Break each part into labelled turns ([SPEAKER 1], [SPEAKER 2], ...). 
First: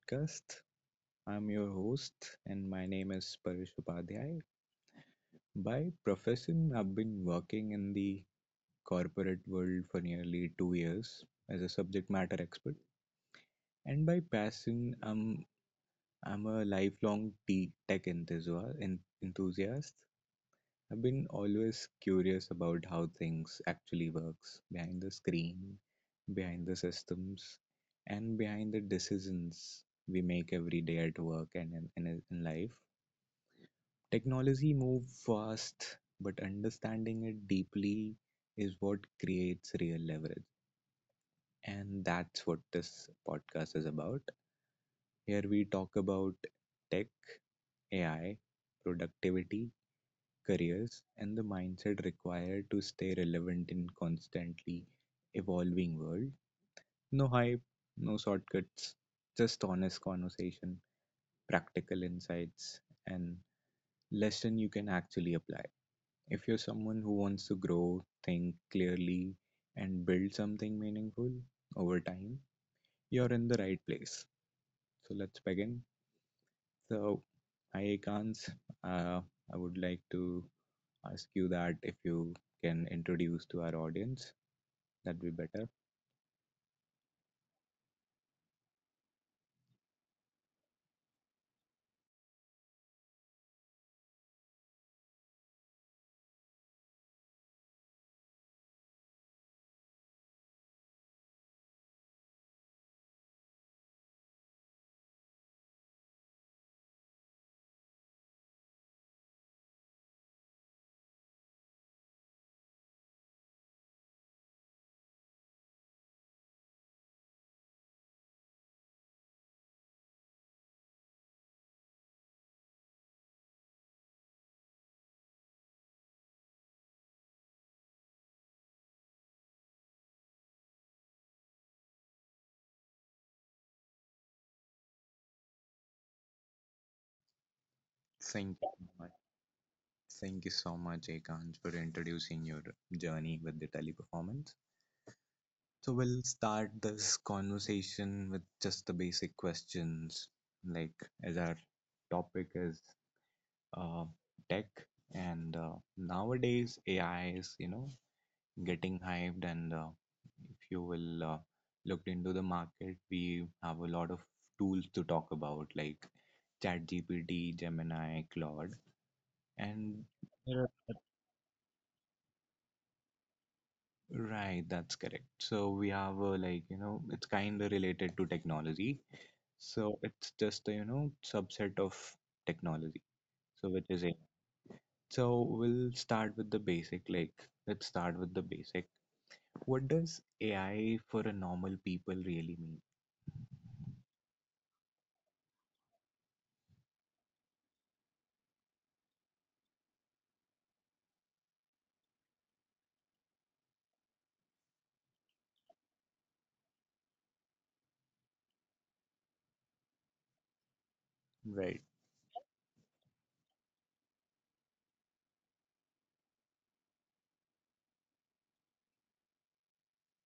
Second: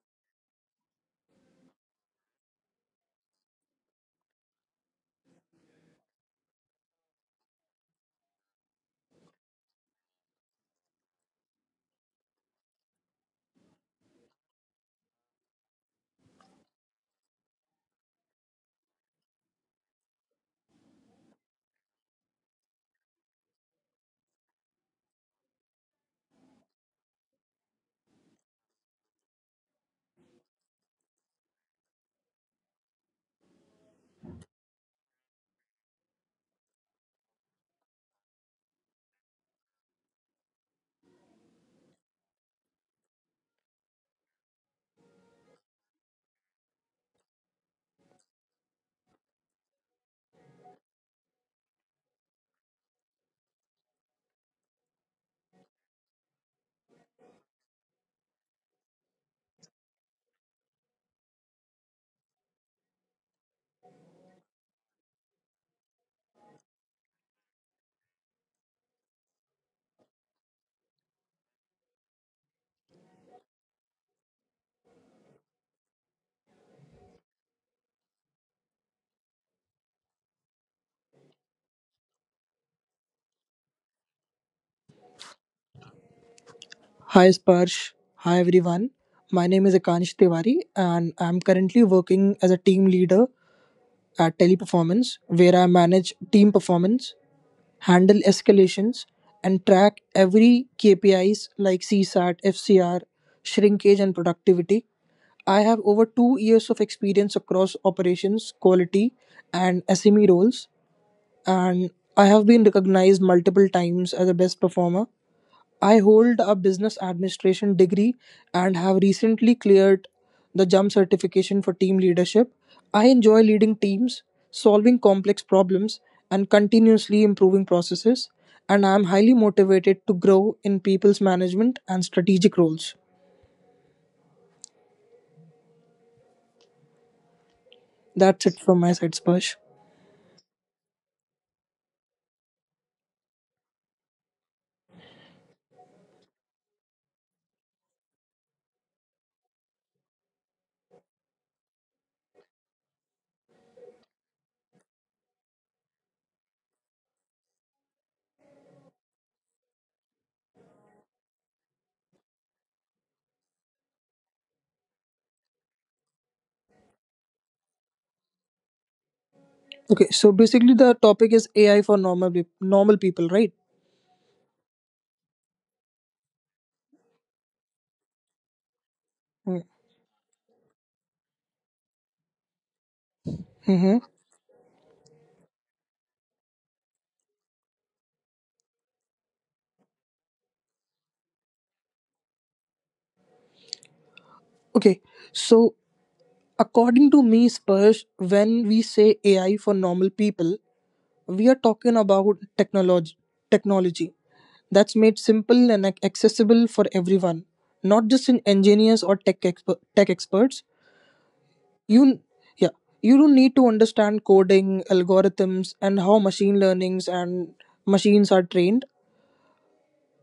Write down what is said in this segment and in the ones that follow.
[SPEAKER 1] podcast. I'm your host, and my name is Paresh Upadhyay. By profession, I've been working in the corporate world for nearly 2 years as a subject matter expert. And by passion, I'm a lifelong tech enthusiast. I've been always curious about how things actually works behind the screen, behind the systems, and behind the decisions we make every day at work and in life. Technology moves fast, but understanding it deeply is what creates real leverage. And that's what this podcast is about. Here we talk about tech, AI, productivity, careers, and the mindset required to stay relevant in constantly evolving world. No hype, no shortcuts, just honest conversation, practical insights, and lesson you can actually apply. If you're someone who wants to grow, think clearly, and build something meaningful over time, you're in the right place. So let's begin. So, hi, Akans. Uh, I would like to ask you that if you can introduce to our audience, that'd be better.
[SPEAKER 2] Hi Sparsh. Hi everyone. My name is Akansh Tiwari and I'm currently working as a team leader at Teleperformance, where I manage team performance, handle escalations and track every KPIs like CSAT, FCR, shrinkage and productivity. I have over 2 years of experience across operations, quality and SME roles and I have been recognized multiple times as a best performer. I hold a business administration degree and have recently cleared the JUMP certification for team leadership. I enjoy leading teams, solving complex problems, and continuously improving processes, and I am highly motivated to grow in people's management and strategic roles. That's
[SPEAKER 1] Thank
[SPEAKER 2] it from
[SPEAKER 1] you,
[SPEAKER 2] my
[SPEAKER 1] mu-
[SPEAKER 2] side, Sparsh.
[SPEAKER 1] thank you so much, Ekansh, for introducing your journey with the teleperformance. So we'll start this conversation with just the basic questions, like as our topic is uh, tech, and nowadays AI is you know getting hyped and if you will look into the market we have a lot of tools to talk about like ChatGPT, Gemini, Claude and
[SPEAKER 2] Okay, so
[SPEAKER 1] There
[SPEAKER 2] basically
[SPEAKER 1] are-
[SPEAKER 2] the topic is AI for normal people, right?
[SPEAKER 1] Right, that's correct. So we have a like, you know, it's kind of related to technology. So it's just a, you know, subset of technology. So which
[SPEAKER 2] Mm-hmm.
[SPEAKER 1] is it? So we'll start with the basic. Like, let's start with the basic. What does AI for a normal people really mean?
[SPEAKER 2] Okay, so, according to me, Spurs, when we say AI for normal people, we are talking about technology that's made simple and accessible for everyone, not just in engineers or tech experts.
[SPEAKER 1] Right.
[SPEAKER 2] You yeah, you don't need to understand coding, algorithms, and how machine learnings and machines are trained.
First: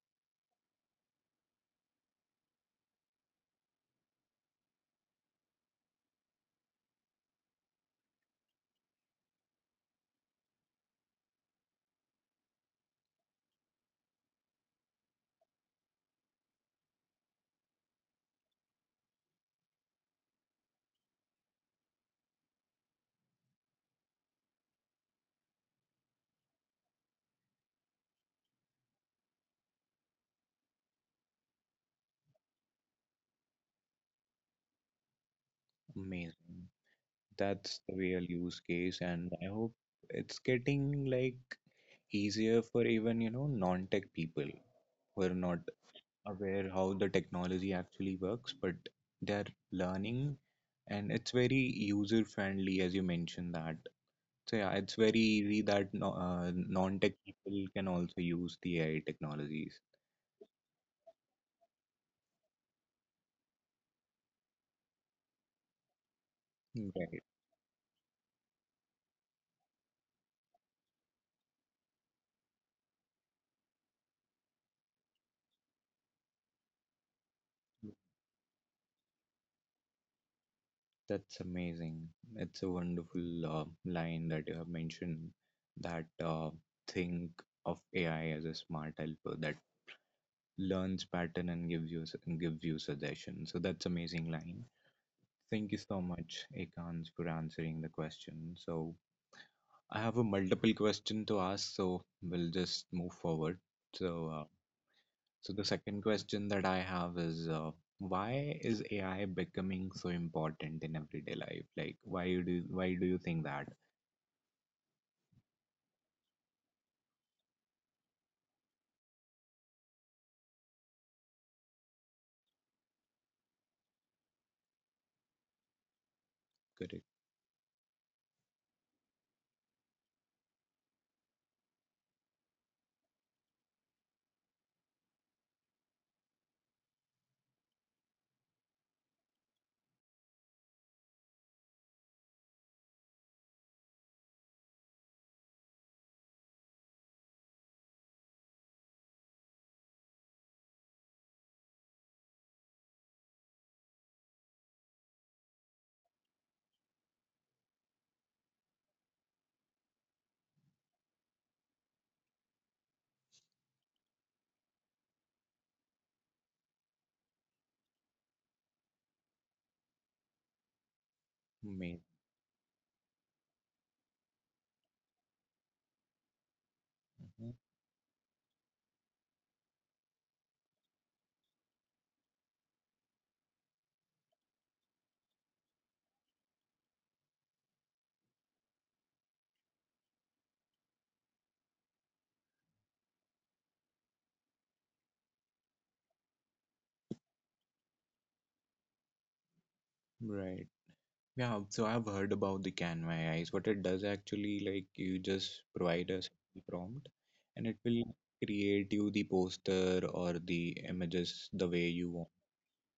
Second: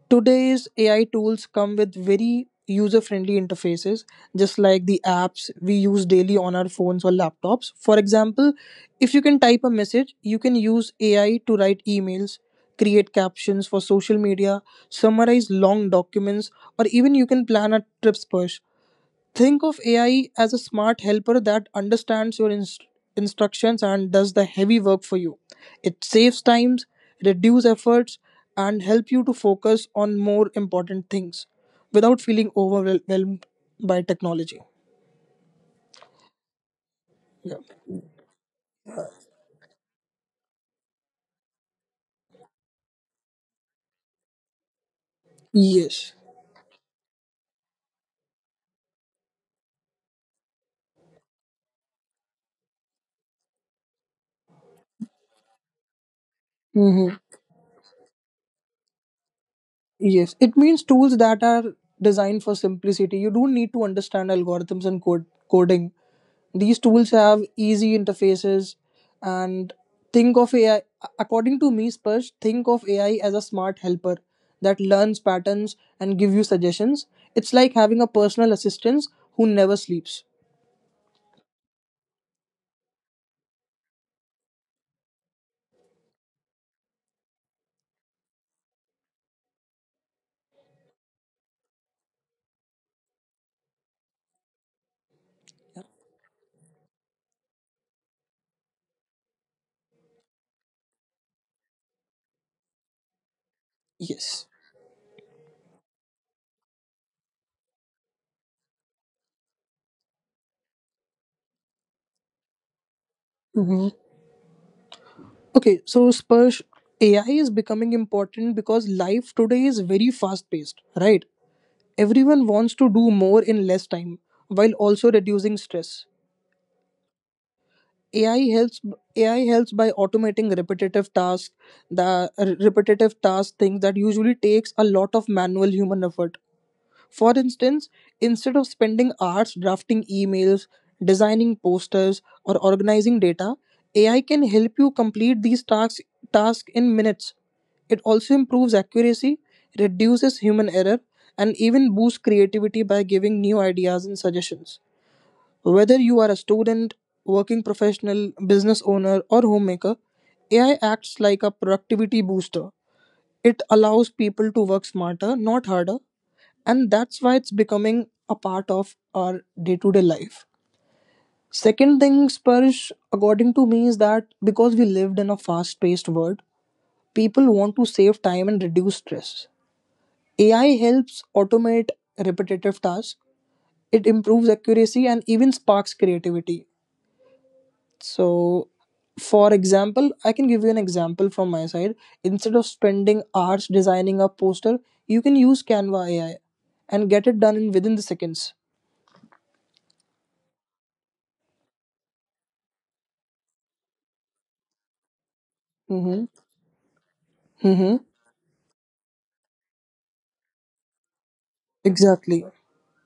[SPEAKER 2] Today's AI tools come with very user friendly interfaces, just like the apps we use daily on our phones or laptops. For example, if you can type a message, you can use AI to write emails, create captions for social media, summarize long documents, or even you can plan a trips push. Think of AI as a smart helper that understands your instructions and does the heavy work for you. It saves times, reduce efforts, and help you to focus on more important things without feeling overwhelmed by technology.
[SPEAKER 1] Amazing.
[SPEAKER 2] Yeah.
[SPEAKER 1] That's the real use case, and I hope it's getting like easier for even, you know, non-tech people who are not
[SPEAKER 2] Yes.
[SPEAKER 1] aware how the technology actually works, but they're learning and it's very user-friendly as you mentioned that. So yeah, it's very easy that no, non-tech
[SPEAKER 2] Mm-hmm.
[SPEAKER 1] people can also use the AI technologies.
[SPEAKER 2] Yes. It means tools that are designed for simplicity. You don't need to understand algorithms and code coding. These tools
[SPEAKER 1] Right.
[SPEAKER 2] have easy interfaces and think of AI according to me, Spurge, think of AI as a smart helper that learns patterns and give you suggestions. It's like having a personal assistant who never sleeps.
[SPEAKER 1] That's amazing. It's a wonderful line that you have mentioned that think of AI as a smart helper that learns pattern and gives you suggestions. So that's amazing line. Thank you so much, Ekans, for answering the question. So I have a multiple question to ask, so we'll just move forward. So
[SPEAKER 2] Yes.
[SPEAKER 1] so the second question that I have is why is AI becoming so important in everyday life? Like why do you think that?
[SPEAKER 2] hmm Okay, so Spursh, AI is becoming important because life today is very fast paced, right? Everyone wants to do more in less time while also reducing stress.
[SPEAKER 1] Correct.
[SPEAKER 2] AI helps AI helps by automating repetitive tasks, the repetitive task things that usually takes a lot of manual human effort. For instance, instead of spending hours drafting emails, designing posters, or organizing data, AI can help you complete these tasks in minutes. It also improves accuracy, reduces human error, and even boosts creativity by giving new ideas and suggestions. Whether you are a student, working professional, business owner, or homemaker, AI acts like a productivity booster. It allows people to work smarter, not harder, and that's why it's becoming a part of our day to day life. Second
[SPEAKER 1] May
[SPEAKER 2] thing, Spursh, according to me, is that because we lived in a fast paced world, people
[SPEAKER 1] Mhm.
[SPEAKER 2] want to save time and reduce stress. AI helps automate repetitive tasks, it improves accuracy and even sparks creativity. So, for example, I can give you an example from my side. Instead of spending hours designing a poster, you can use Canva AI and get it done in within the seconds.
[SPEAKER 1] Right. Yeah, so I've heard about the Canva AI. What it does actually, like you just provide
[SPEAKER 2] Mm-hmm.
[SPEAKER 1] us the prompt and it
[SPEAKER 2] Mm-hmm.
[SPEAKER 1] will create you the poster or the images the way you want.
[SPEAKER 2] Exactly.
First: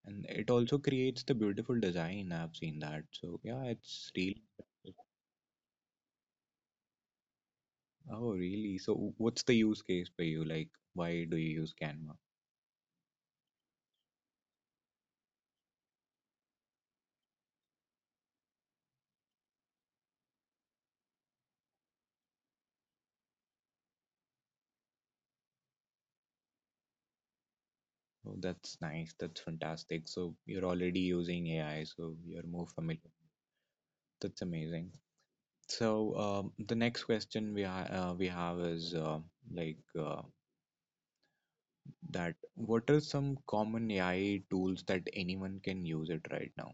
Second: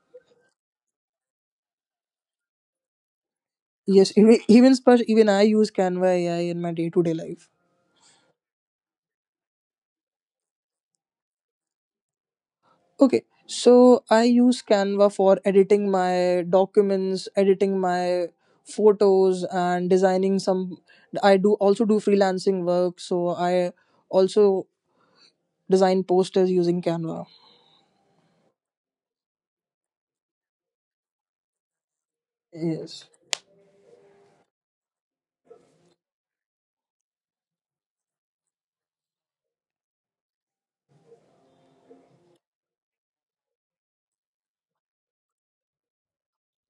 [SPEAKER 1] And it also creates the beautiful design. I've seen that. So yeah,
[SPEAKER 2] Yes.
[SPEAKER 1] it's real.
[SPEAKER 2] Even, Sparsh, even I use Canva AI in my day to day life.
[SPEAKER 1] Oh, really? So, what's the use case for you? Like, why do you use Canva?
[SPEAKER 2] Okay. So I use Canva for editing my documents, editing my photos, and designing some. I do also do freelancing work. So I also design posters using Canva.
[SPEAKER 1] Oh, that's nice. That's fantastic. So, you're already using AI, so you're more familiar.
[SPEAKER 2] Yes.
[SPEAKER 1] That's amazing. So, the next question we have is like that. What are some common AI tools that anyone can use it right now?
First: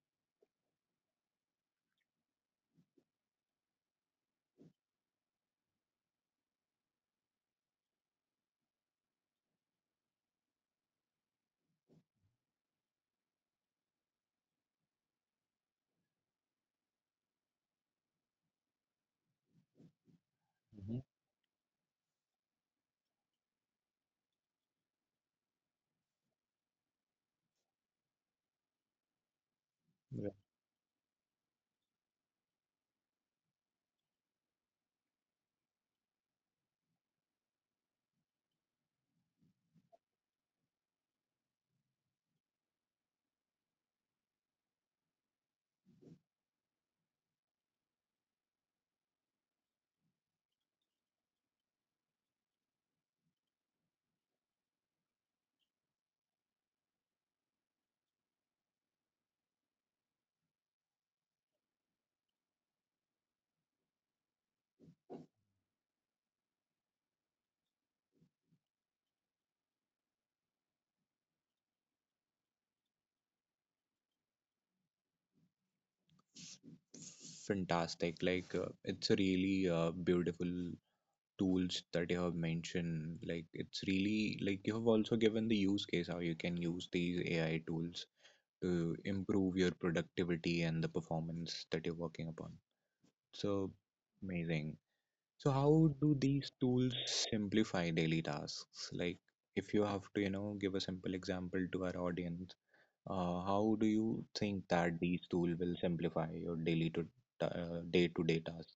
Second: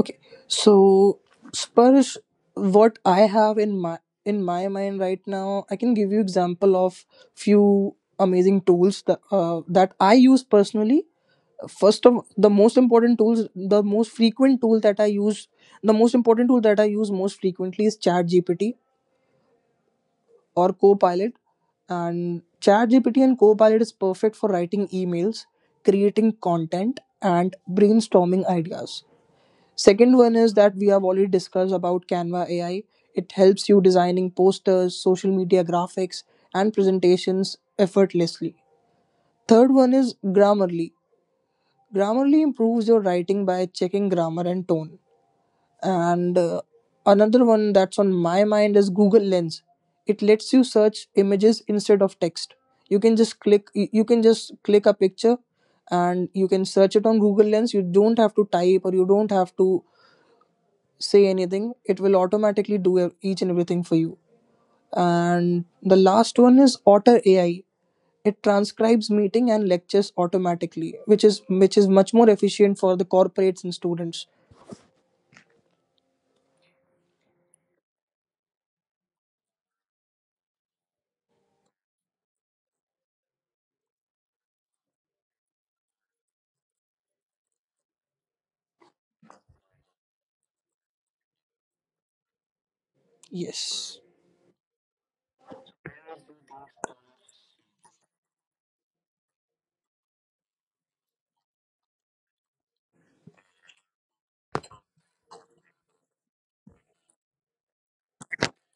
[SPEAKER 2] Okay. So Sparsh, what I have in my mind right now, I can give you example of few amazing tools that I use personally. First of the most important tools, the most frequent tool that I use, the most important tool that I use most frequently is ChatGPT or
[SPEAKER 1] Mhm.
[SPEAKER 2] Copilot. And ChatGPT and Copilot is perfect for writing emails, creating content, and brainstorming ideas. Second
[SPEAKER 1] Yeah.
[SPEAKER 2] one is that we have already discussed about Canva AI. It helps you designing posters, social media graphics, and presentations effortlessly. Third one is Grammarly. Grammarly improves your writing by checking grammar and tone. And Another one that's on my mind is Google Lens. It lets you search images instead of text. You can just click a picture and you can search it on Google Lens. You don't have to type or you don't have to say anything, it will automatically do each and everything for you. And the last one is Otter AI. It transcribes meeting and lectures automatically, which is much more efficient for the corporates and students.
[SPEAKER 1] Fantastic. Like, it's a really beautiful tools that you have mentioned, like it's really like you have also given the use case how you can use these AI tools to improve your productivity and the performance that you're working upon. So
[SPEAKER 2] Yes.
[SPEAKER 1] amazing. So how do these tools simplify daily tasks? Like if you have to, you know, give a simple example to our audience, how do you think that these tools will simplify your daily to day-to-day tasks?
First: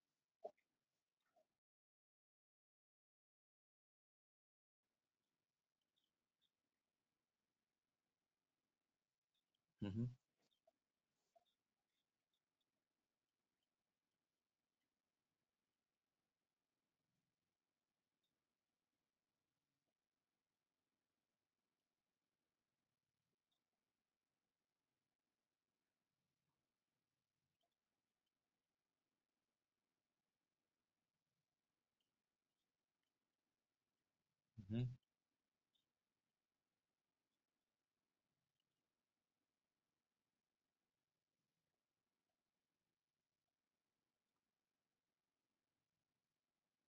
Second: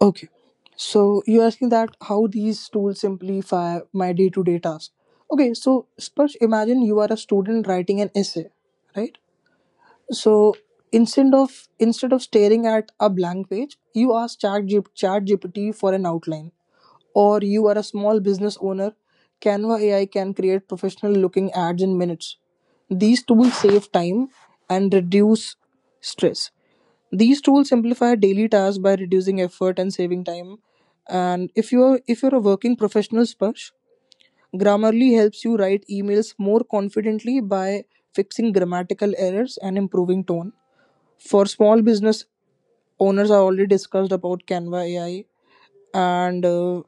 [SPEAKER 2] Okay. So you're asking that how these tools simplify my day-to-day task. Okay, so Sparsh, imagine you are a student writing an essay, right?
[SPEAKER 1] Mm-hmm.
[SPEAKER 2] So instead of staring at a blank page, you ask Chat GPT for an outline. Or you are a small business owner, Canva AI can create professional looking ads in minutes. These tools save time and reduce stress. These tools simplify daily tasks by reducing effort and saving time. And if you're a working professional, Sparsh, Grammarly helps you write emails more confidently by fixing grammatical errors and improving tone. For small business owners, I already discussed about Canva AI and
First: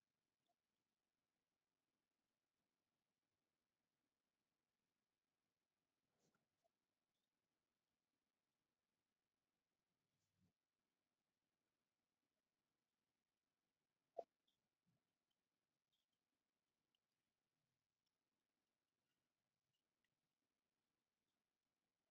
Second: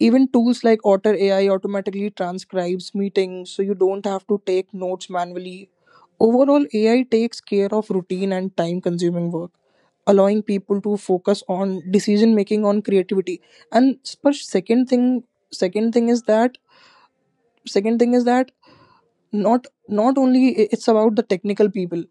[SPEAKER 2] even tools like Otter AI automatically transcribes meetings, so you don't have to take notes manually. Overall, AI takes care of routine and time consuming work, allowing people to focus on decision making on creativity. And per second thing is that second thing is that not only it's about the technical people.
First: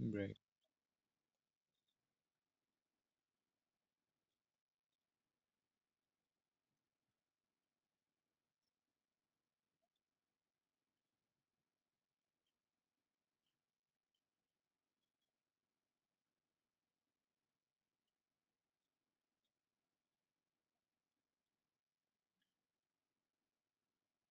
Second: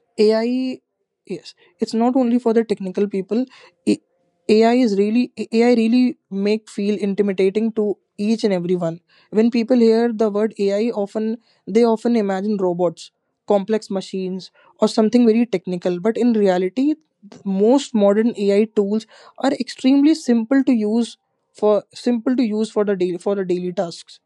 [SPEAKER 1] Mm-hmm. Right.
[SPEAKER 2] AI, yes, it's not only for the technical people. A- AI really make feel intimidating to each and everyone. When people hear the word AI, often they often imagine robots, complex machines, or something very technical. But in reality, most modern AI tools are extremely simple to use for the daily tasks.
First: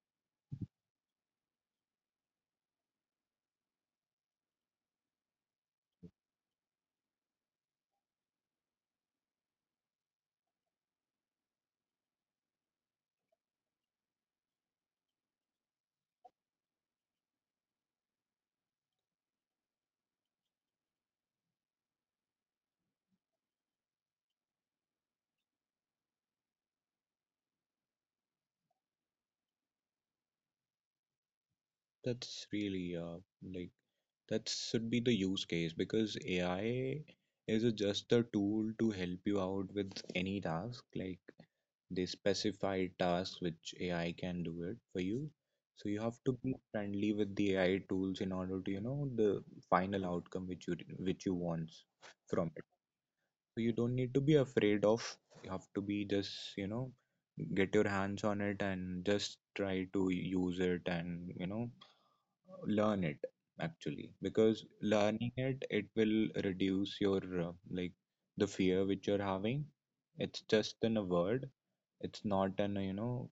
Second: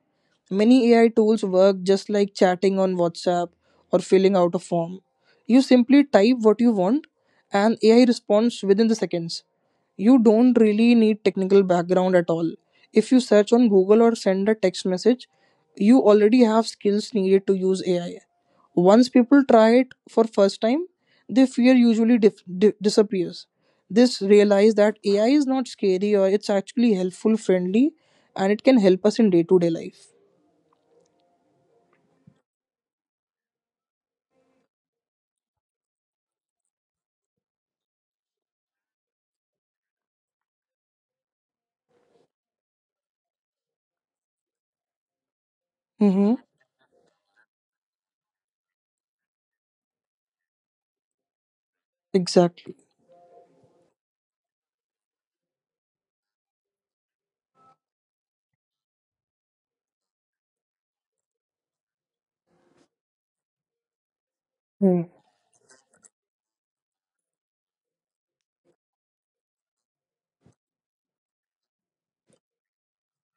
[SPEAKER 2] Many AI tools work just like chatting on WhatsApp or filling out a form. You simply type what you want and AI responds within the seconds. You don't really need technical background at all. If you search on Google or send a text message, you already have skills needed to use AI. Once people try it for first time, their fear usually disappears. This realize that AI is not scary or it's actually helpful, friendly, and it can help us in day to day life.
[SPEAKER 1] That's really like that should be the use case because AI is just a tool to help you out with any task. Like They specify tasks which AI can do it for you. So you have
[SPEAKER 2] Mm-hmm.
[SPEAKER 1] to be friendly with the AI tools in order to, you know, the final outcome which you want from it.
[SPEAKER 2] Exactly.
[SPEAKER 1] So you don't need to be afraid of. You have to be just, you know, get your hands on it and just try to use it and, you know, learn it actually because learning it will reduce your like the fear which you're having. It's just in a word, it's not an you know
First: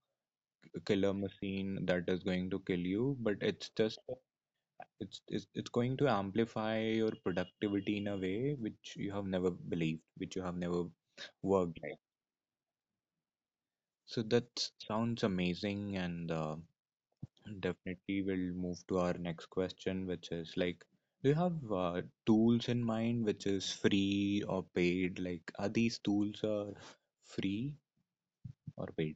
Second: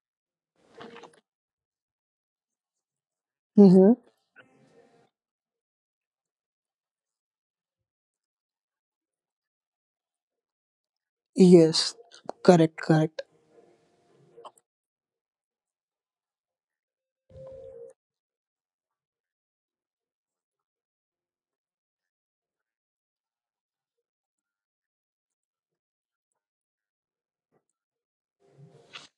[SPEAKER 1] killer machine that is going to kill you, but it's
[SPEAKER 2] Mm-hmm.
[SPEAKER 1] just it's going to amplify your productivity in a way which you have never believed, which you have never worked
[SPEAKER 2] Yes.
[SPEAKER 1] like.
[SPEAKER 2] Correct. Correct.
[SPEAKER 1] So that sounds amazing and definitely, we'll move to our next question, which is like, do you have tools in mind which is free or paid? Like, are these tools are free or paid?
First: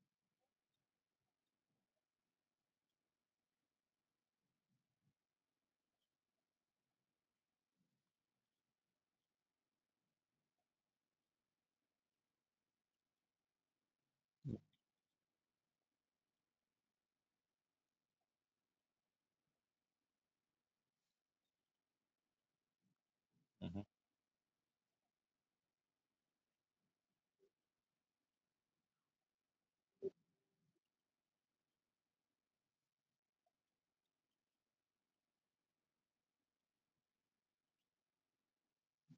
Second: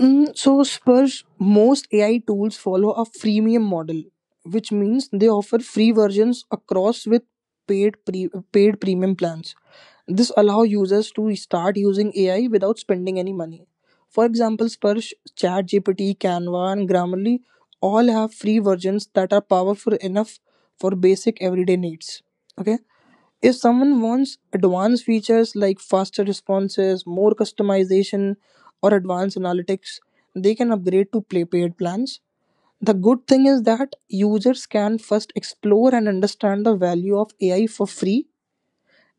[SPEAKER 2] So Spurs, most AI tools follow a freemium model, which means they offer free versions across with paid premium plans. This allow users to start using AI without spending any money. For example, Spurs, ChatGPT, Canva, and Grammarly all have free versions that are powerful enough for basic everyday needs. Okay, if
[SPEAKER 1] Mhm.
[SPEAKER 2] someone wants advanced features like faster responses, more customization, or advanced analytics, they can upgrade to play paid plans. The good thing is that users can first explore and understand the value of AI for free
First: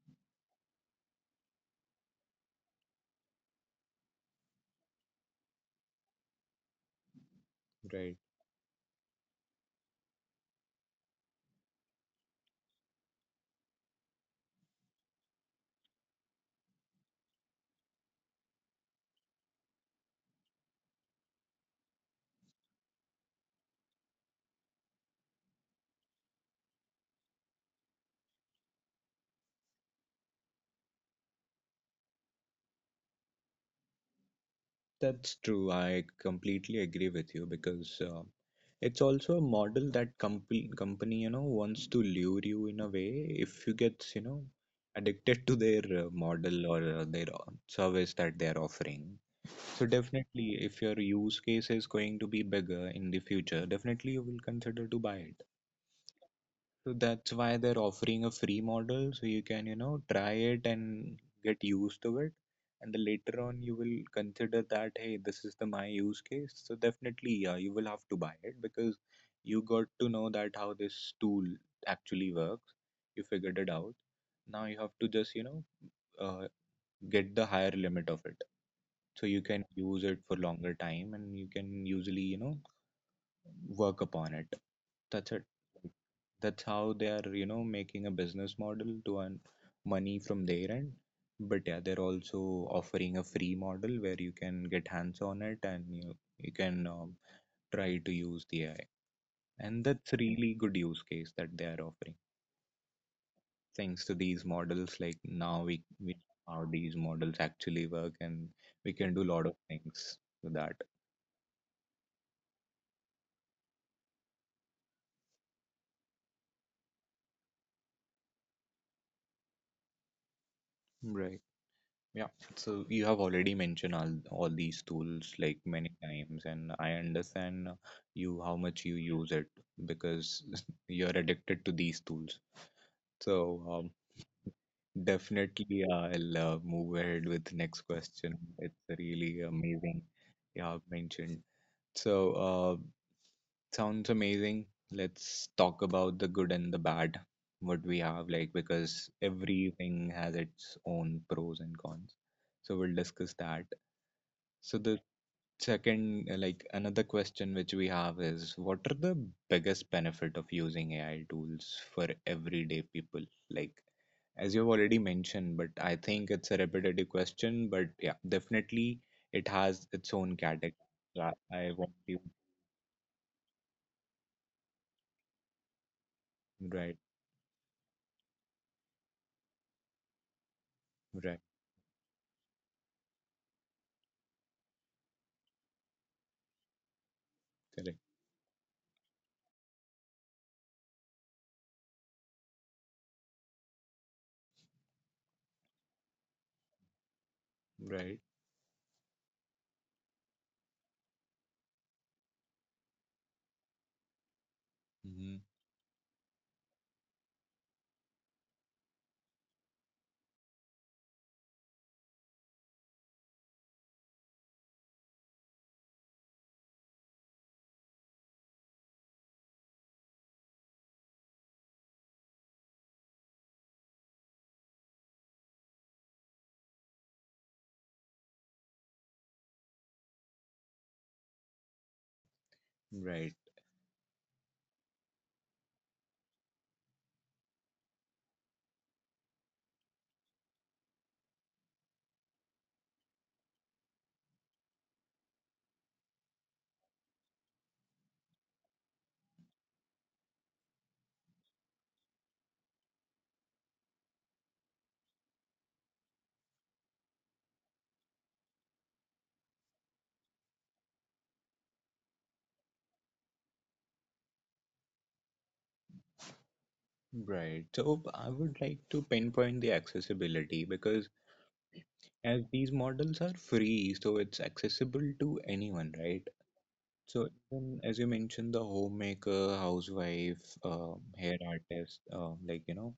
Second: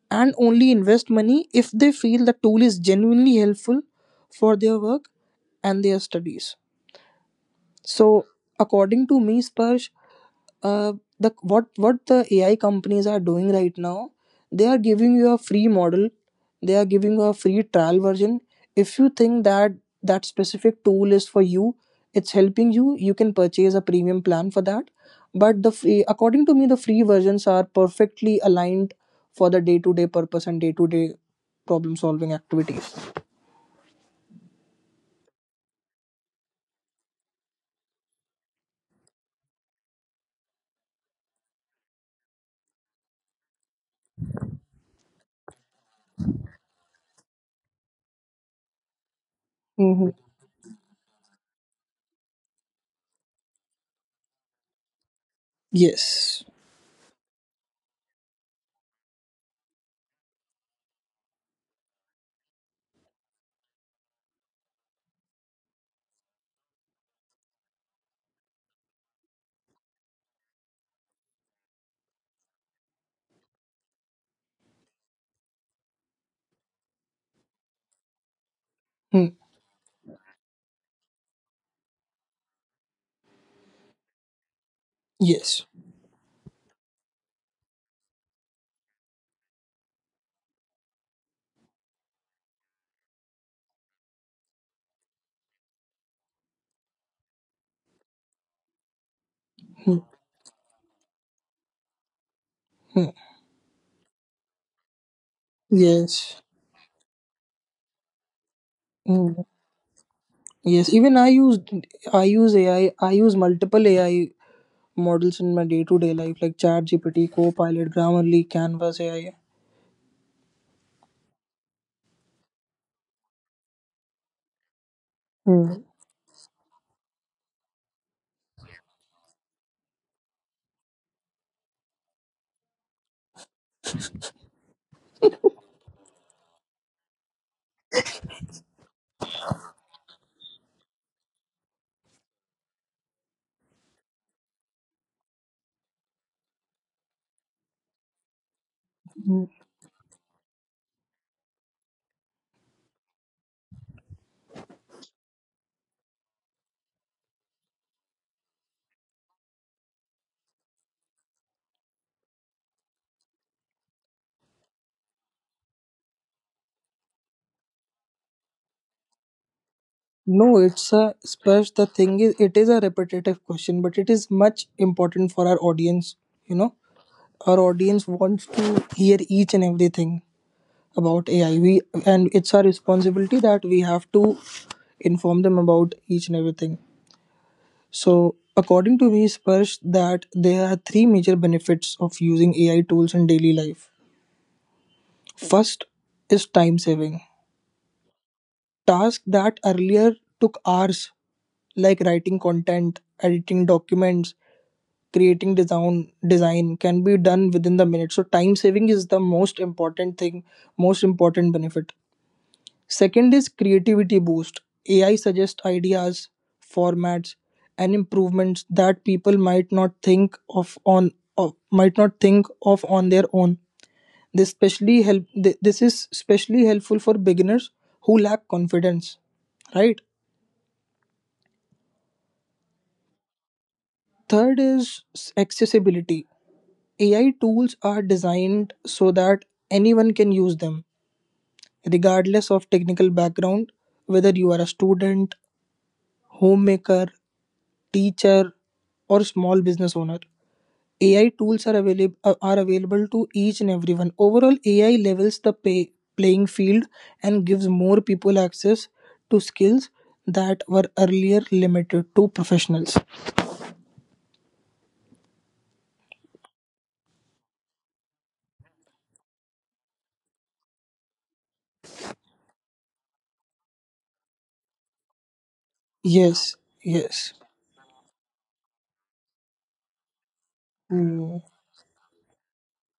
[SPEAKER 2] and only invest money if they feel the tool is genuinely helpful for their work and their studies.
[SPEAKER 1] Right.
[SPEAKER 2] So, according to me, Sparsh, uh, the what the AI companies are doing right now, they are giving you a free model. They are giving you a free trial version. If you think that specific tool is for you, it's helping you. You can purchase a premium plan for that. But the free, according to me, the free versions are perfectly aligned for the day to day purpose and day to day problem solving activities.
[SPEAKER 1] That's true. I completely agree with you because it's also a model that company, you know, wants to lure you in a way if you get, you know, addicted to their model or their service that they're offering. So
[SPEAKER 2] hmm
[SPEAKER 1] definitely, if your use case is going to be bigger in the future, definitely you will consider to buy it.
[SPEAKER 2] Yes.
[SPEAKER 1] So that's why they're offering a free model, so you can, you know, try it and get used to it. And then later on, you will consider that, hey, this is the my use case. So definitely, yeah, you will have to buy it because you got to know that how this tool actually works. You figured it out. Now you have to just, you know, uh, get the higher limit of it so
[SPEAKER 2] Hmm.
[SPEAKER 1] you can use it for longer time and you can usually you know work upon it. That's it.
[SPEAKER 2] Yes.
[SPEAKER 1] That's how they are you know making a business model to earn money from their end, but yeah they're also offering a free model where you can get hands on it and you can try to use the AI, and
[SPEAKER 2] Hmm.
[SPEAKER 1] that's really good use case that they are offering
[SPEAKER 2] Hmm.
[SPEAKER 1] thanks to these models. Like now we
[SPEAKER 2] Yes.
[SPEAKER 1] know how these models actually work and we can do a
[SPEAKER 2] Mm,
[SPEAKER 1] lot of things with that.
[SPEAKER 2] yes, even I use AI. I use multiple AI models in my day-to-day life, like ChatGPT, Copilot, Grammarly, Canvas AI.
[SPEAKER 1] Right. Yeah, so you have already mentioned all these tools like
[SPEAKER 2] Mm,
[SPEAKER 1] many times, and I understand you how much you use it because you're addicted to these tools. So um, definitely, I'll move ahead with next question. It's really amazing you have mentioned. So sounds amazing. Let's talk about the good and the bad. What we have like because
[SPEAKER 2] mm.
[SPEAKER 1] everything has its own pros and cons. So we'll discuss that. So the second, like another question which we have is, what are the biggest benefit of using AI tools for everyday people? Like, as you've already mentioned, but I think it's a repetitive question, but yeah, definitely it has its own
[SPEAKER 2] No,
[SPEAKER 1] category.
[SPEAKER 2] it's a
[SPEAKER 1] I
[SPEAKER 2] Spash. The
[SPEAKER 1] want you.
[SPEAKER 2] thing is, it is a repetitive question, but it is much important for our audience. You know,
[SPEAKER 1] Right,
[SPEAKER 2] our audience wants to hear each and everything about
[SPEAKER 1] right,
[SPEAKER 2] AI. We and it's our responsibility that we have to inform them about each and everything.
[SPEAKER 1] correct,
[SPEAKER 2] So, according to me, Sparsh, that there are three major benefits of using AI tools in daily life. First is time saving.
[SPEAKER 1] right,
[SPEAKER 2] Tasks that earlier took hours, like writing content, editing documents,
[SPEAKER 1] hmm
[SPEAKER 2] creating design can be done within the minute. So, time saving is the most important thing, most important benefit. Second is creativity boost. AI suggests ideas, formats, and improvements that people might not think of on of, might not think of on their own. This is especially helpful for beginners who lack confidence, right?
[SPEAKER 1] right,
[SPEAKER 2] Third is accessibility. AI tools are designed so that anyone can use them, regardless of technical background, whether you are a student, homemaker, teacher or small business owner. AI tools are available are available to each and everyone. Overall, AI levels the playing field and gives more people access to skills that were earlier limited to professionals.
[SPEAKER 1] right. So I would like to pinpoint the accessibility because as these models are free, so it's accessible to anyone, right?
[SPEAKER 2] Yes,
[SPEAKER 1] So
[SPEAKER 2] yes.
[SPEAKER 1] even as you mentioned, the homemaker, housewife, hair
[SPEAKER 2] Hmm.
[SPEAKER 1] artist, like you know,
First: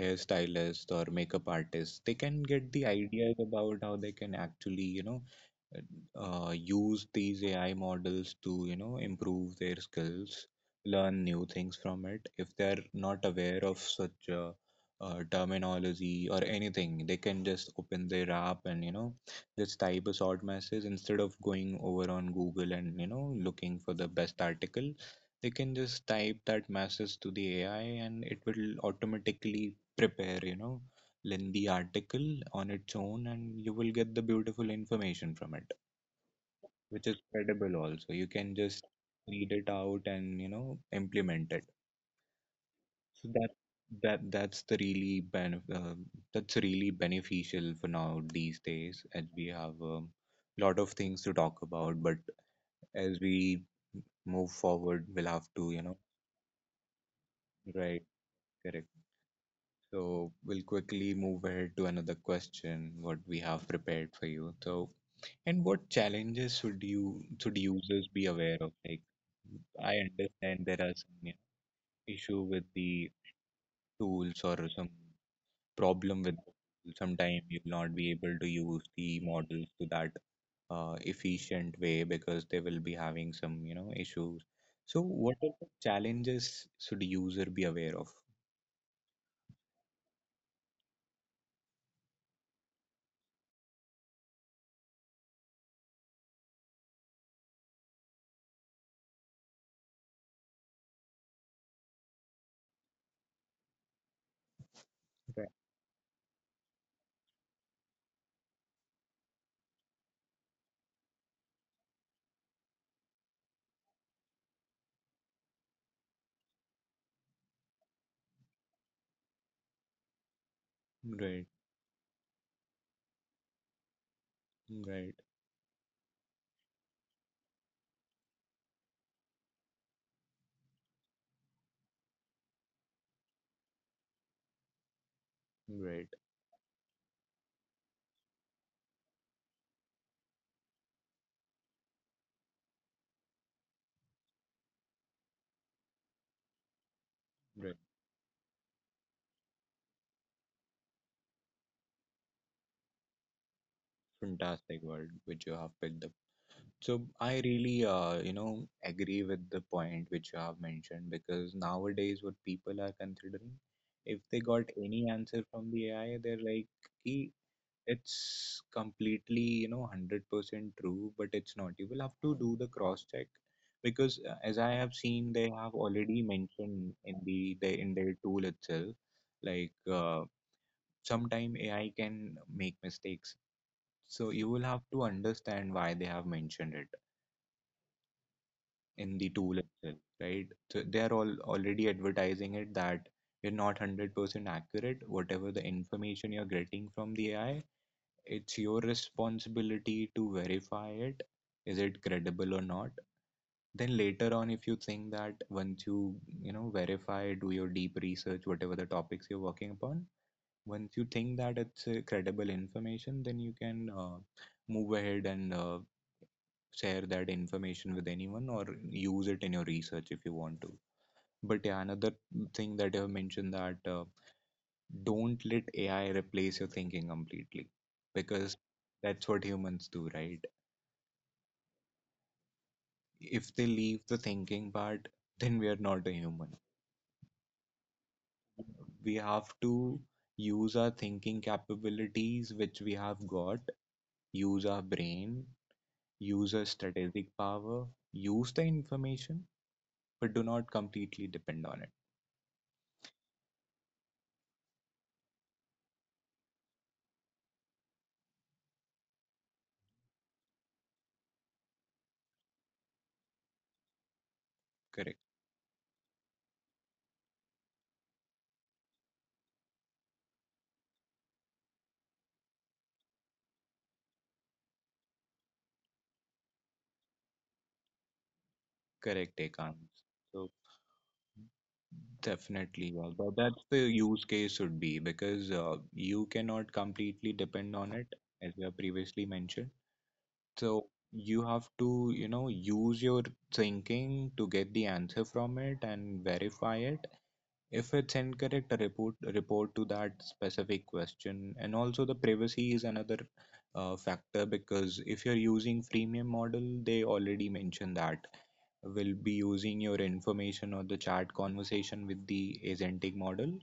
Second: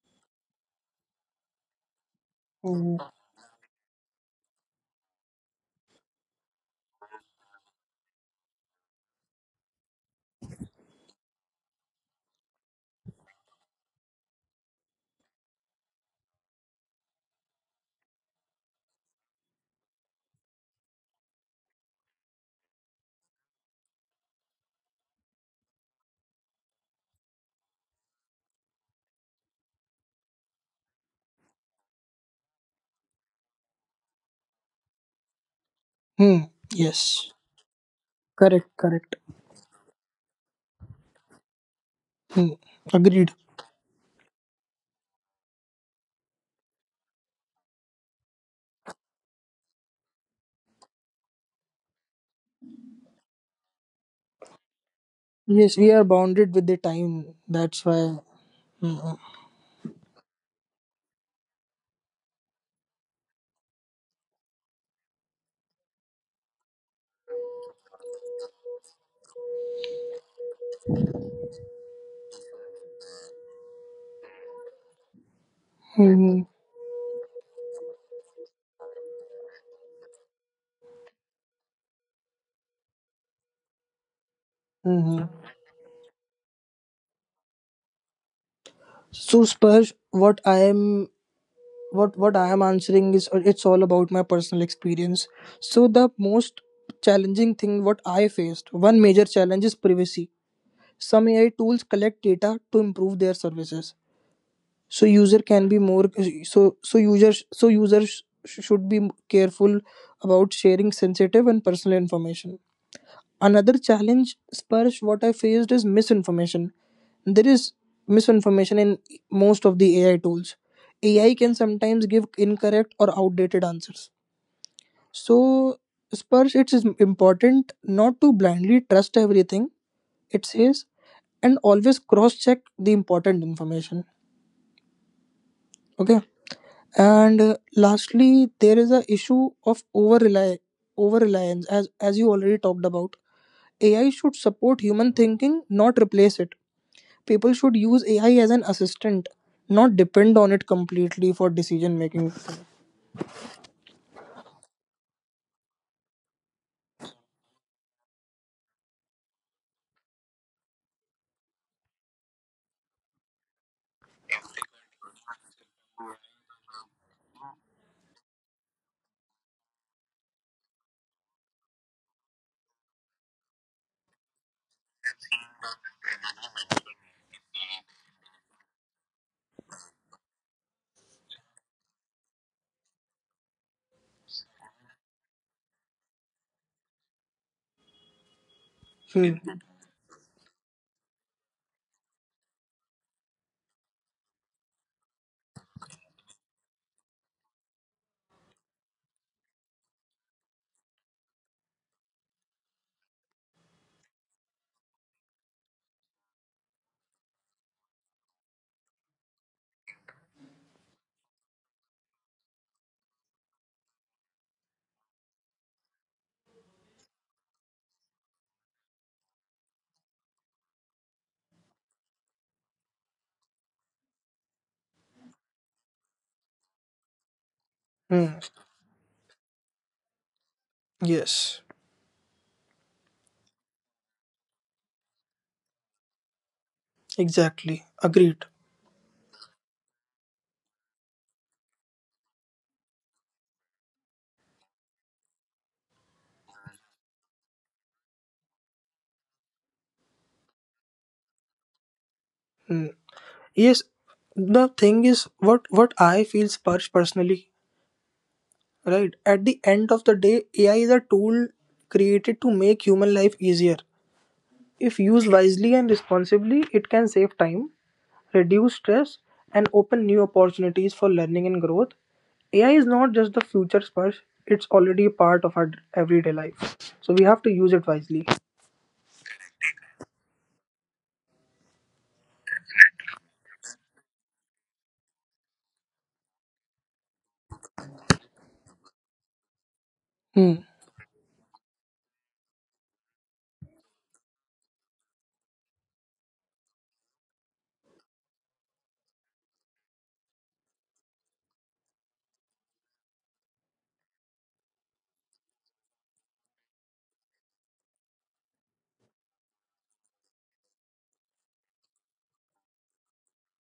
[SPEAKER 1] hairstylists or makeup artists they can get the
[SPEAKER 2] Hmm.
[SPEAKER 1] ideas about how they can actually you know use these AI models to you know improve their skills, learn new things from it. If they're not aware of such terminology or anything, they can just open their app and you know just type a short message instead of going over on Google and you know looking for the best article. They can just type that message to the AI and it will automatically prepare, you know, lengthy article on its own and you will get the beautiful information from it,
[SPEAKER 2] Hmm.
[SPEAKER 1] which is
[SPEAKER 2] Yes.
[SPEAKER 1] credible also. You can
[SPEAKER 2] Correct.
[SPEAKER 1] just
[SPEAKER 2] Correct.
[SPEAKER 1] read it out and, you know, implement it.
[SPEAKER 2] Hmm.
[SPEAKER 1] So
[SPEAKER 2] Agreed.
[SPEAKER 1] that's the really benef that's really beneficial for now these days as we have a lot of things to talk about, but as we move forward, we'll have to,
[SPEAKER 2] Yes,
[SPEAKER 1] you
[SPEAKER 2] we
[SPEAKER 1] know,
[SPEAKER 2] are bounded with the time. That's
[SPEAKER 1] right,
[SPEAKER 2] why.
[SPEAKER 1] correct.
[SPEAKER 2] Mm-hmm.
[SPEAKER 1] So we'll quickly move ahead to another question, what we have prepared for you. So, and what challenges should users be aware of? Like, I understand there are some you know, issue with the tools or some problem with
[SPEAKER 2] Mm-hmm.
[SPEAKER 1] sometimes you'll not be able to use the models to that efficient way because they will be having some you know issues. So,
[SPEAKER 2] Mm-hmm.
[SPEAKER 1] what are the challenges should user be aware of?
[SPEAKER 2] So, Sparsh, what I am answering is it's all about my personal experience. So the most challenging thing what I faced, one major challenge is privacy. Some AI tools collect data to improve their services. So user
[SPEAKER 1] Right,
[SPEAKER 2] can be more so users should be careful about sharing sensitive and personal information. Another challenge, Sparsh, what I faced is misinformation. There is misinformation in most of the AI tools. AI
[SPEAKER 1] right,
[SPEAKER 2] can sometimes give incorrect or outdated answers.
[SPEAKER 1] right,
[SPEAKER 2] So, Sparsh, it is important not to blindly trust everything it says and always cross check the important information.
[SPEAKER 1] right.
[SPEAKER 2] Okay. And lastly, there is a issue of over reliance, as you already talked about. AI should support human thinking, not replace it. People
[SPEAKER 1] Right.
[SPEAKER 2] should use AI as an assistant, not depend on it completely for decision making.
[SPEAKER 1] Fantastic word which you have picked up. So I really, you know, agree with the point which you have mentioned because nowadays what people are considering, if they got any answer from the AI, they're like, "Ki, it's completely, you know, 100% true, but it's not. You will have to do the cross check because as I have seen, they have already mentioned in the in their tool itself, like uh, sometime AI can make mistakes, so you will have to understand why they have mentioned it in the
[SPEAKER 2] Hmm.
[SPEAKER 1] tool itself, right? So they are all already advertising it that you're not 100% accurate. Whatever the information you're getting from the AI, it's your responsibility to verify it. Is it credible or not? Then later on, if you think that once you verify, do your deep research, whatever the topics you're working upon, once you think that it's credible information, then you can move ahead and share that information with anyone or use it in your research if you want to. But yeah, another thing that you have mentioned, that don't let AI replace your thinking completely,
[SPEAKER 2] Hmm.
[SPEAKER 1] because that's what humans do, right?
[SPEAKER 2] Yes,
[SPEAKER 1] If they leave the thinking part, then we are not a human.
[SPEAKER 2] exactly. Agreed.
[SPEAKER 1] We have to use our thinking capabilities which we have got, use our brain, use our strategic power, use the information, but do not completely depend on it.
[SPEAKER 2] Hmm. Yes, the thing is what I feel personally, right? At the end of the day, AI is a tool created to make human life easier. If
[SPEAKER 1] Correct.
[SPEAKER 2] used wisely and responsibly, it can save time, reduce stress, and open new opportunities for learning and growth. AI is not just the future sparse, it's already a part of our everyday life. So we have to use it wisely.
[SPEAKER 1] Correct, Ekant. So definitely, yeah, that's the use case should be, because you cannot completely depend on it, as we have previously mentioned.
[SPEAKER 2] Hmm.
[SPEAKER 1] So you have to, you know, use your thinking to get the answer from it and verify it. If it's incorrect, a report to that specific question. And also the privacy is another factor, because if you're using freemium model, they already mentioned that will be using your information or the chat conversation with the agentic model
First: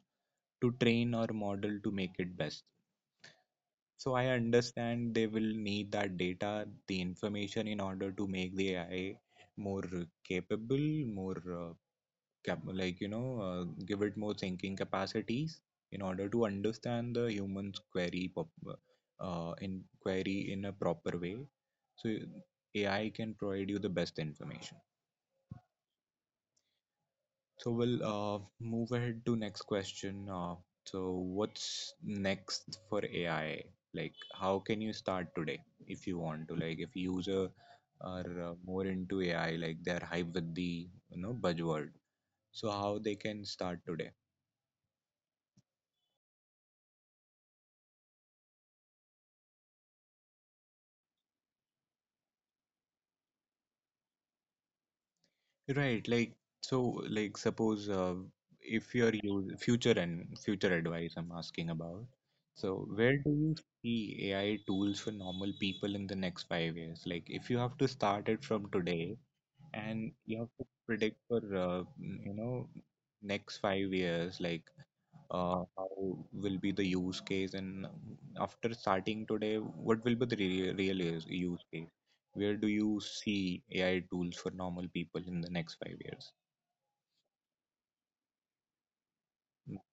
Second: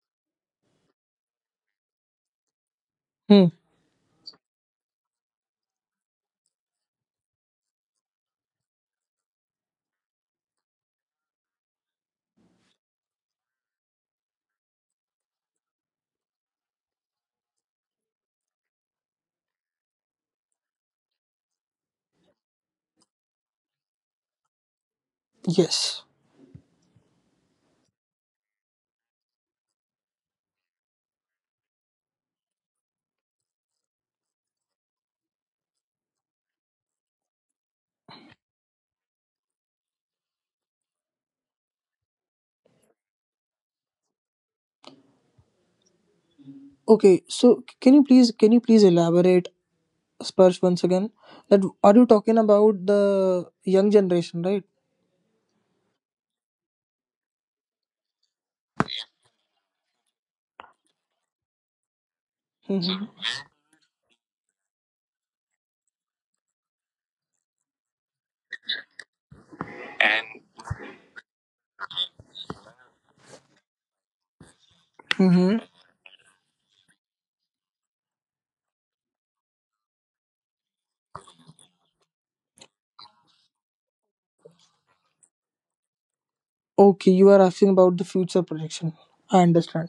[SPEAKER 1] to train our model to make it best.
[SPEAKER 2] Hmm.
[SPEAKER 1] So I understand they will need that data, the information in order to make the AI more capable, more cap- like you know uh, give it more thinking capacities in order to understand the human's query in a proper way, so AI can provide you the best information.
[SPEAKER 2] Yes.
[SPEAKER 1] So we'll move ahead to next question. So what's next for AI, like how can you start today, if you want to, like if user are more into AI, like they're hype with the, you know, buzzword, so how they can start today?
[SPEAKER 2] Okay. So can you please elaborate Spurs once again? That are you talking about the young generation, right?
[SPEAKER 1] Right, like so, like suppose if you're use future and future advice I'm asking about. So
[SPEAKER 2] Mm-hmm.
[SPEAKER 1] where do you see AI tools for normal people in the next 5 years? Like if you have to start it from today, and you have to predict for, you know, next 5 years, like
[SPEAKER 2] Mm-hmm.
[SPEAKER 1] how will be the use case and after starting today what will be the real use case, where do you see AI tools for normal people in the next 5 years?
[SPEAKER 2] Okay, you are asking about the future projection. I understand.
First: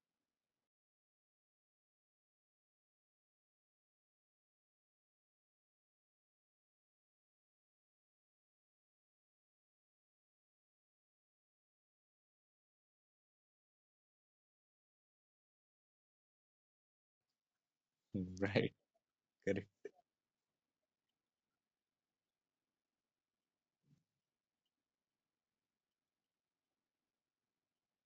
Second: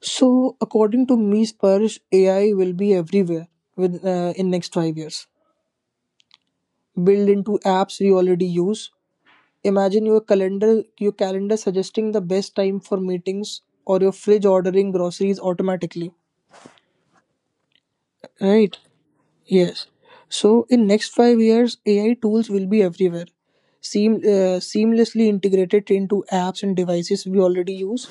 [SPEAKER 2] So, according to me, Sparsh, AI will be everywhere with in next 5 years. Built into apps we already use. Imagine your calendar suggesting the best time for meetings, or your fridge ordering groceries automatically. Right?
[SPEAKER 1] Right. Correct.
[SPEAKER 2] Yes. So, in next 5 years, AI tools will be everywhere, seamlessly integrated into apps and devices we already use.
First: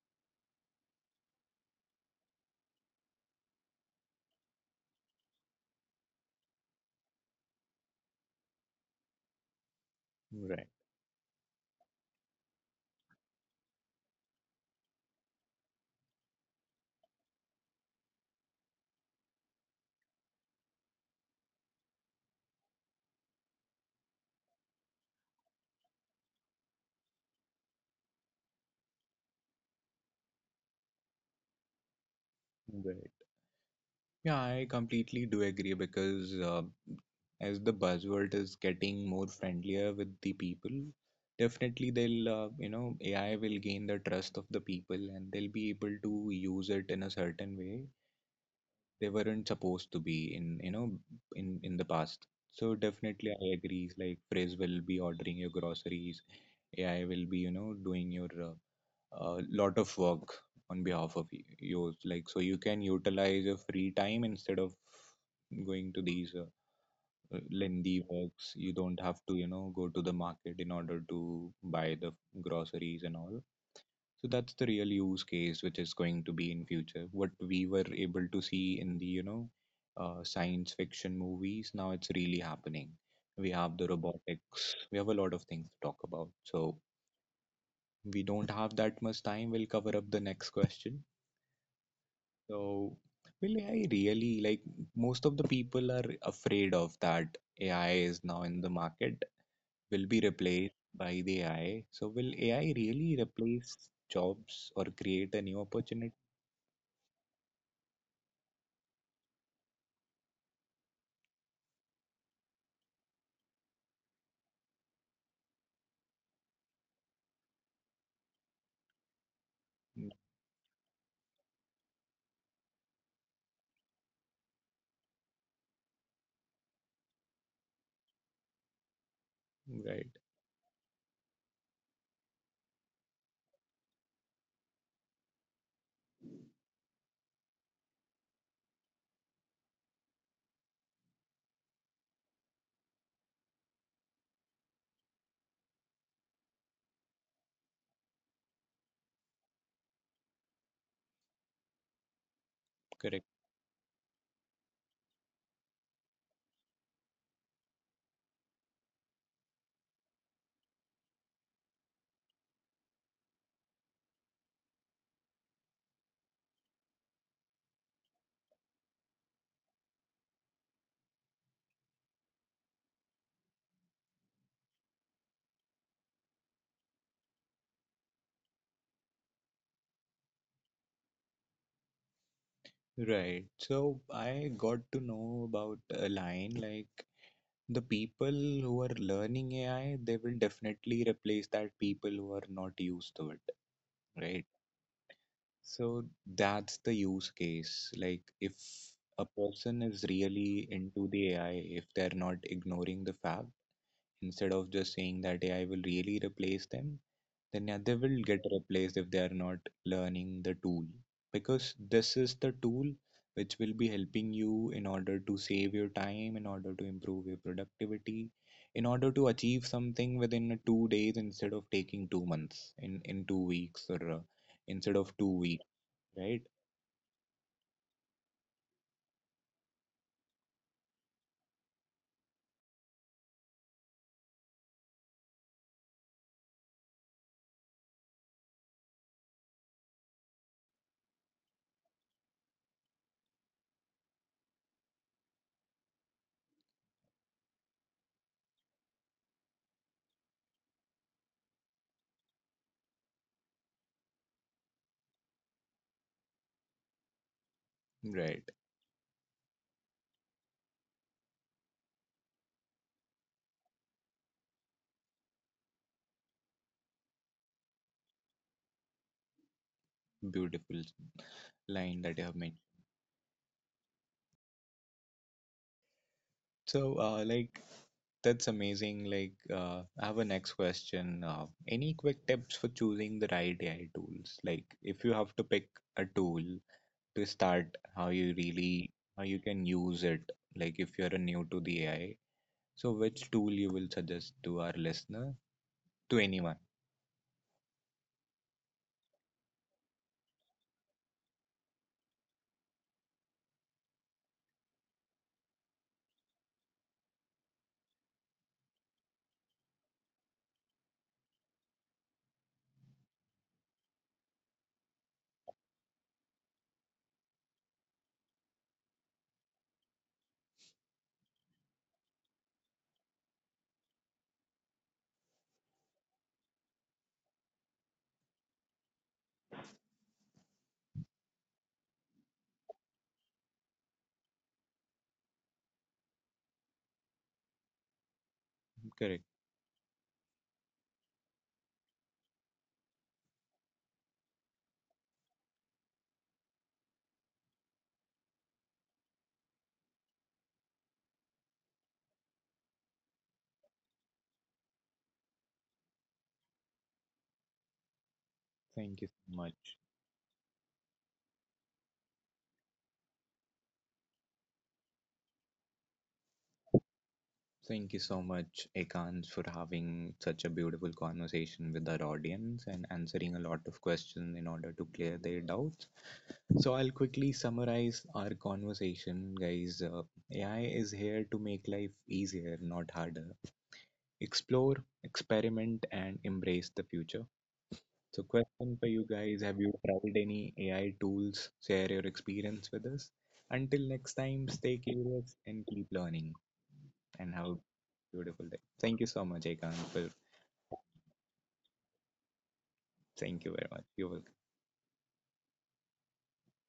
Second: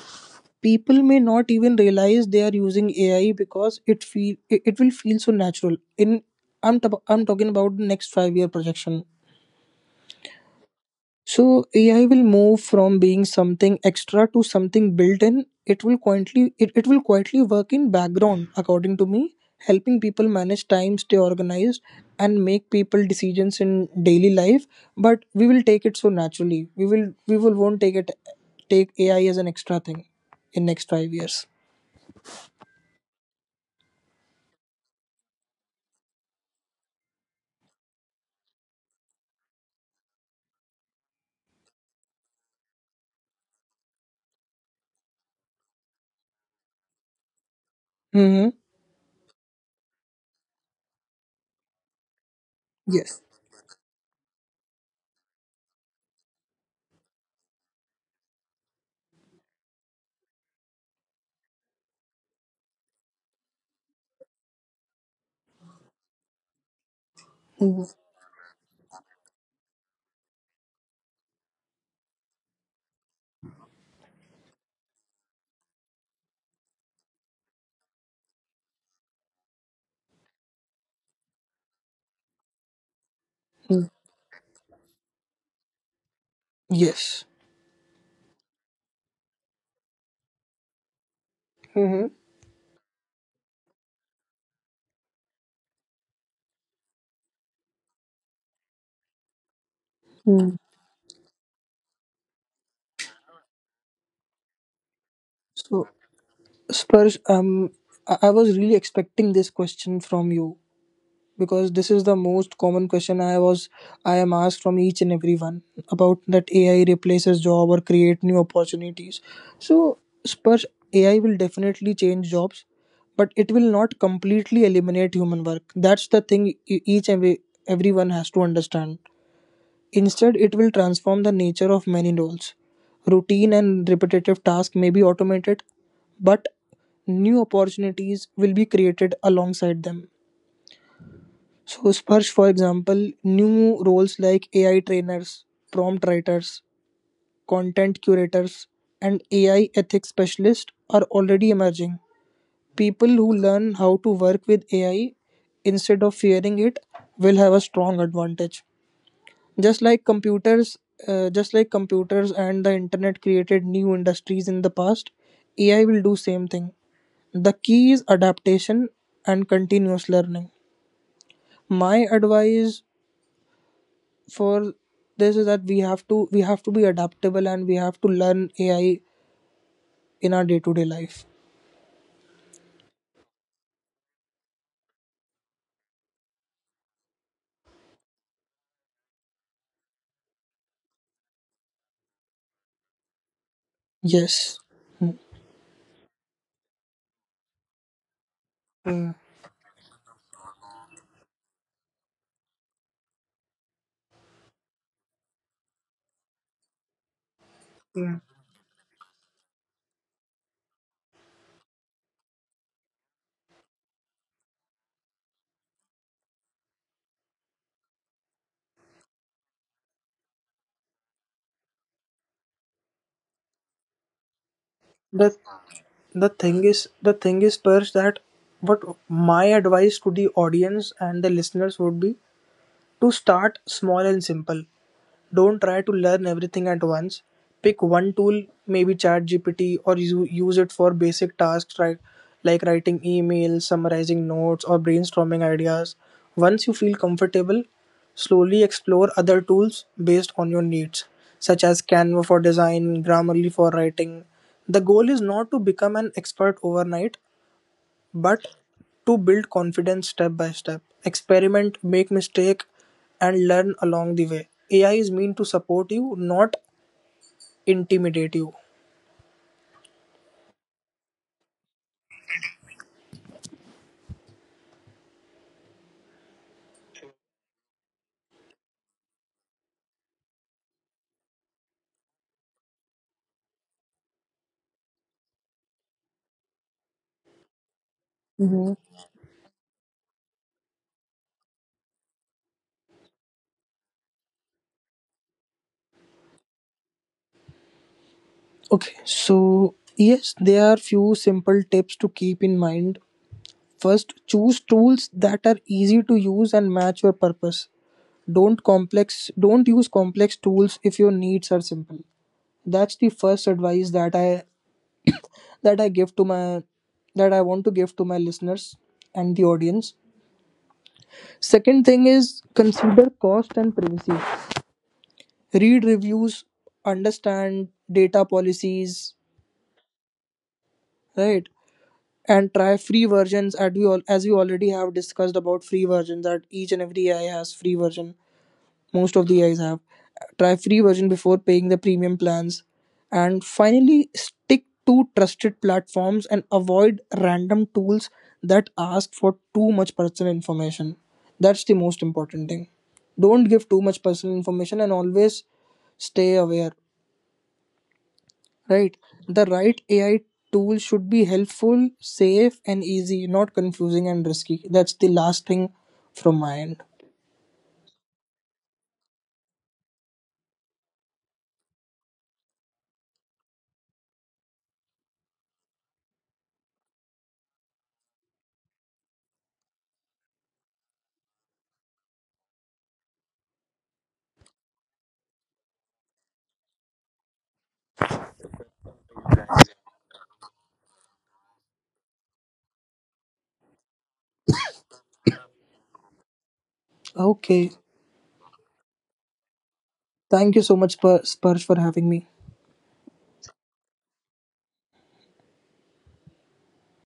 [SPEAKER 2] People may not even realize they are using AI because it will feel so natural. I'm talking about the next 5 year projection.
[SPEAKER 1] Right.
[SPEAKER 2] So AI will move from being something extra to something built in. It will quietly work in background, according to me, helping people manage time, stay organized, and make people decisions in daily life. But we will take it so naturally. We will won't take AI as an extra thing in next 5 years.
[SPEAKER 1] Right. Yeah, I completely do agree because as the buzzword is getting more friendlier with the people, definitely they'll, you know, AI will gain the trust of the people and they'll be able to use it in a certain way
[SPEAKER 2] Hmm.
[SPEAKER 1] they weren't supposed to be in, you know, in the past. So
[SPEAKER 2] Yes.
[SPEAKER 1] definitely I agree. Like Phrase will be ordering your groceries, AI will be, you know, doing your a lot of work on behalf of yours, like so you can utilize your free time instead of going to these
[SPEAKER 2] Mm,
[SPEAKER 1] lengthy works. You don't have to, you know, go to the market in order to buy the groceries and all. So that's the real use case which is going to be in future. What we were able to see in the, you know, science fiction movies now it's really happening. We have
[SPEAKER 2] mm,
[SPEAKER 1] the robotics, we have a lot of things to talk about, so
[SPEAKER 2] yes.
[SPEAKER 1] we don't have that much time. We'll cover up the next question.
[SPEAKER 2] Hmm.
[SPEAKER 1] So, well, I really like most of the people are afraid of that AI is now in the market, will be
[SPEAKER 2] Mm.
[SPEAKER 1] replaced by the AI. So, will AI really replace jobs or create a new
[SPEAKER 2] So,
[SPEAKER 1] opportunity?
[SPEAKER 2] Sparsh, I was really expecting this question from you because this is the most common question I am asked from each and everyone about that AI replaces job or create new opportunities. So,
[SPEAKER 1] Mm.
[SPEAKER 2] Sparsh, AI will definitely change jobs, but it will not completely eliminate human work. That's the thing each and every, everyone has to understand.
[SPEAKER 1] Right,
[SPEAKER 2] Instead, it will transform the nature of many roles. Routine and repetitive tasks may be automated, but new opportunities will be created alongside them. So, Sparsh, for example, new roles like AI trainers, prompt writers, content curators, and AI ethics specialists are already emerging. People
[SPEAKER 1] correct.
[SPEAKER 2] who learn how to work with AI instead of fearing it will have a strong advantage. Just like computers, just like computers and the internet created new industries in the past, AI will do same thing. The key is adaptation and continuous learning. My advice for this is that we have to be adaptable and we have to learn AI in our day-to-day life.
[SPEAKER 1] Right. So, I got to know about a line like the people who are learning AI, they will definitely replace that people who are not used to it, right?
[SPEAKER 2] Yes. Hmm.
[SPEAKER 1] So that's the use case. Like, if
[SPEAKER 2] Mm,
[SPEAKER 1] a person is really into the AI, if they're not ignoring the fact, instead of just saying that AI will really replace them, then yeah, they
[SPEAKER 2] mm.
[SPEAKER 1] will get replaced if they are not learning the tool. Because this is the tool which will be helping you in order to save your time, in order to improve your productivity, in order to achieve something within 2 days instead of taking 2 months, in 2 weeks, or instead of two
[SPEAKER 2] The
[SPEAKER 1] weeks
[SPEAKER 2] the
[SPEAKER 1] Right,
[SPEAKER 2] thing is the thing is Persh that what my advice to the audience and the listeners would be to start small and simple. Don't try to learn everything at once. Pick one tool, maybe ChatGPT, or you use it for basic tasks right, like writing emails, summarizing notes, or brainstorming ideas. Once you feel comfortable, slowly explore other tools based on your needs, such as Canva for design, Grammarly for writing. The goal is not to become an expert overnight, but
[SPEAKER 1] right.
[SPEAKER 2] to build confidence step by step, experiment, make mistake and learn along the way. AI is meant to support you, not intimidate you.
[SPEAKER 1] Beautiful line that you have made. So, like, that's amazing. Like, I have a next question. Any quick tips for choosing the right AI tools? Like, if you have to pick a tool to start, how you really, how you can use it. Like, if you're a new to the AI, so which tool you will suggest to our listener, to anyone?
[SPEAKER 2] Okay, so yes, there are few simple tips to keep in mind. First, choose tools that are easy to use and match your purpose. Don't use complex tools if your needs are simple. That's the first advice that I give to my that I want to give to my listeners and the audience. Second thing is consider cost and privacy. Read reviews, understand data policies, right? And try free versions as as we already have discussed about free versions that each and every AI has free version. Most
[SPEAKER 1] Correct.
[SPEAKER 2] of the guys have try free version before paying the premium plans. And finally, stick to trusted platforms and avoid random tools that ask for too much personal information. That's the most important thing. Don't give too much personal information and always stay aware, right?
[SPEAKER 1] Thank you so
[SPEAKER 2] The
[SPEAKER 1] much.
[SPEAKER 2] right AI tool should be helpful, safe and easy, not confusing and risky. That's the last thing from my end.
[SPEAKER 1] Thank you so much, Ekans, for having such a beautiful conversation with our audience and answering a lot of questions in order to clear their doubts. So, I'll quickly summarize our conversation, guys. AI is here to make life easier, not harder. Explore, experiment, and embrace the future. So, question for you guys, have you tried any AI tools? Share your experience with us. Until next time, stay curious and keep learning. And have a
[SPEAKER 2] Okay,
[SPEAKER 1] beautiful day. Thank you so much, Ekant, for
[SPEAKER 2] thank you so much spurge for having me.
[SPEAKER 1] thank you very much. You were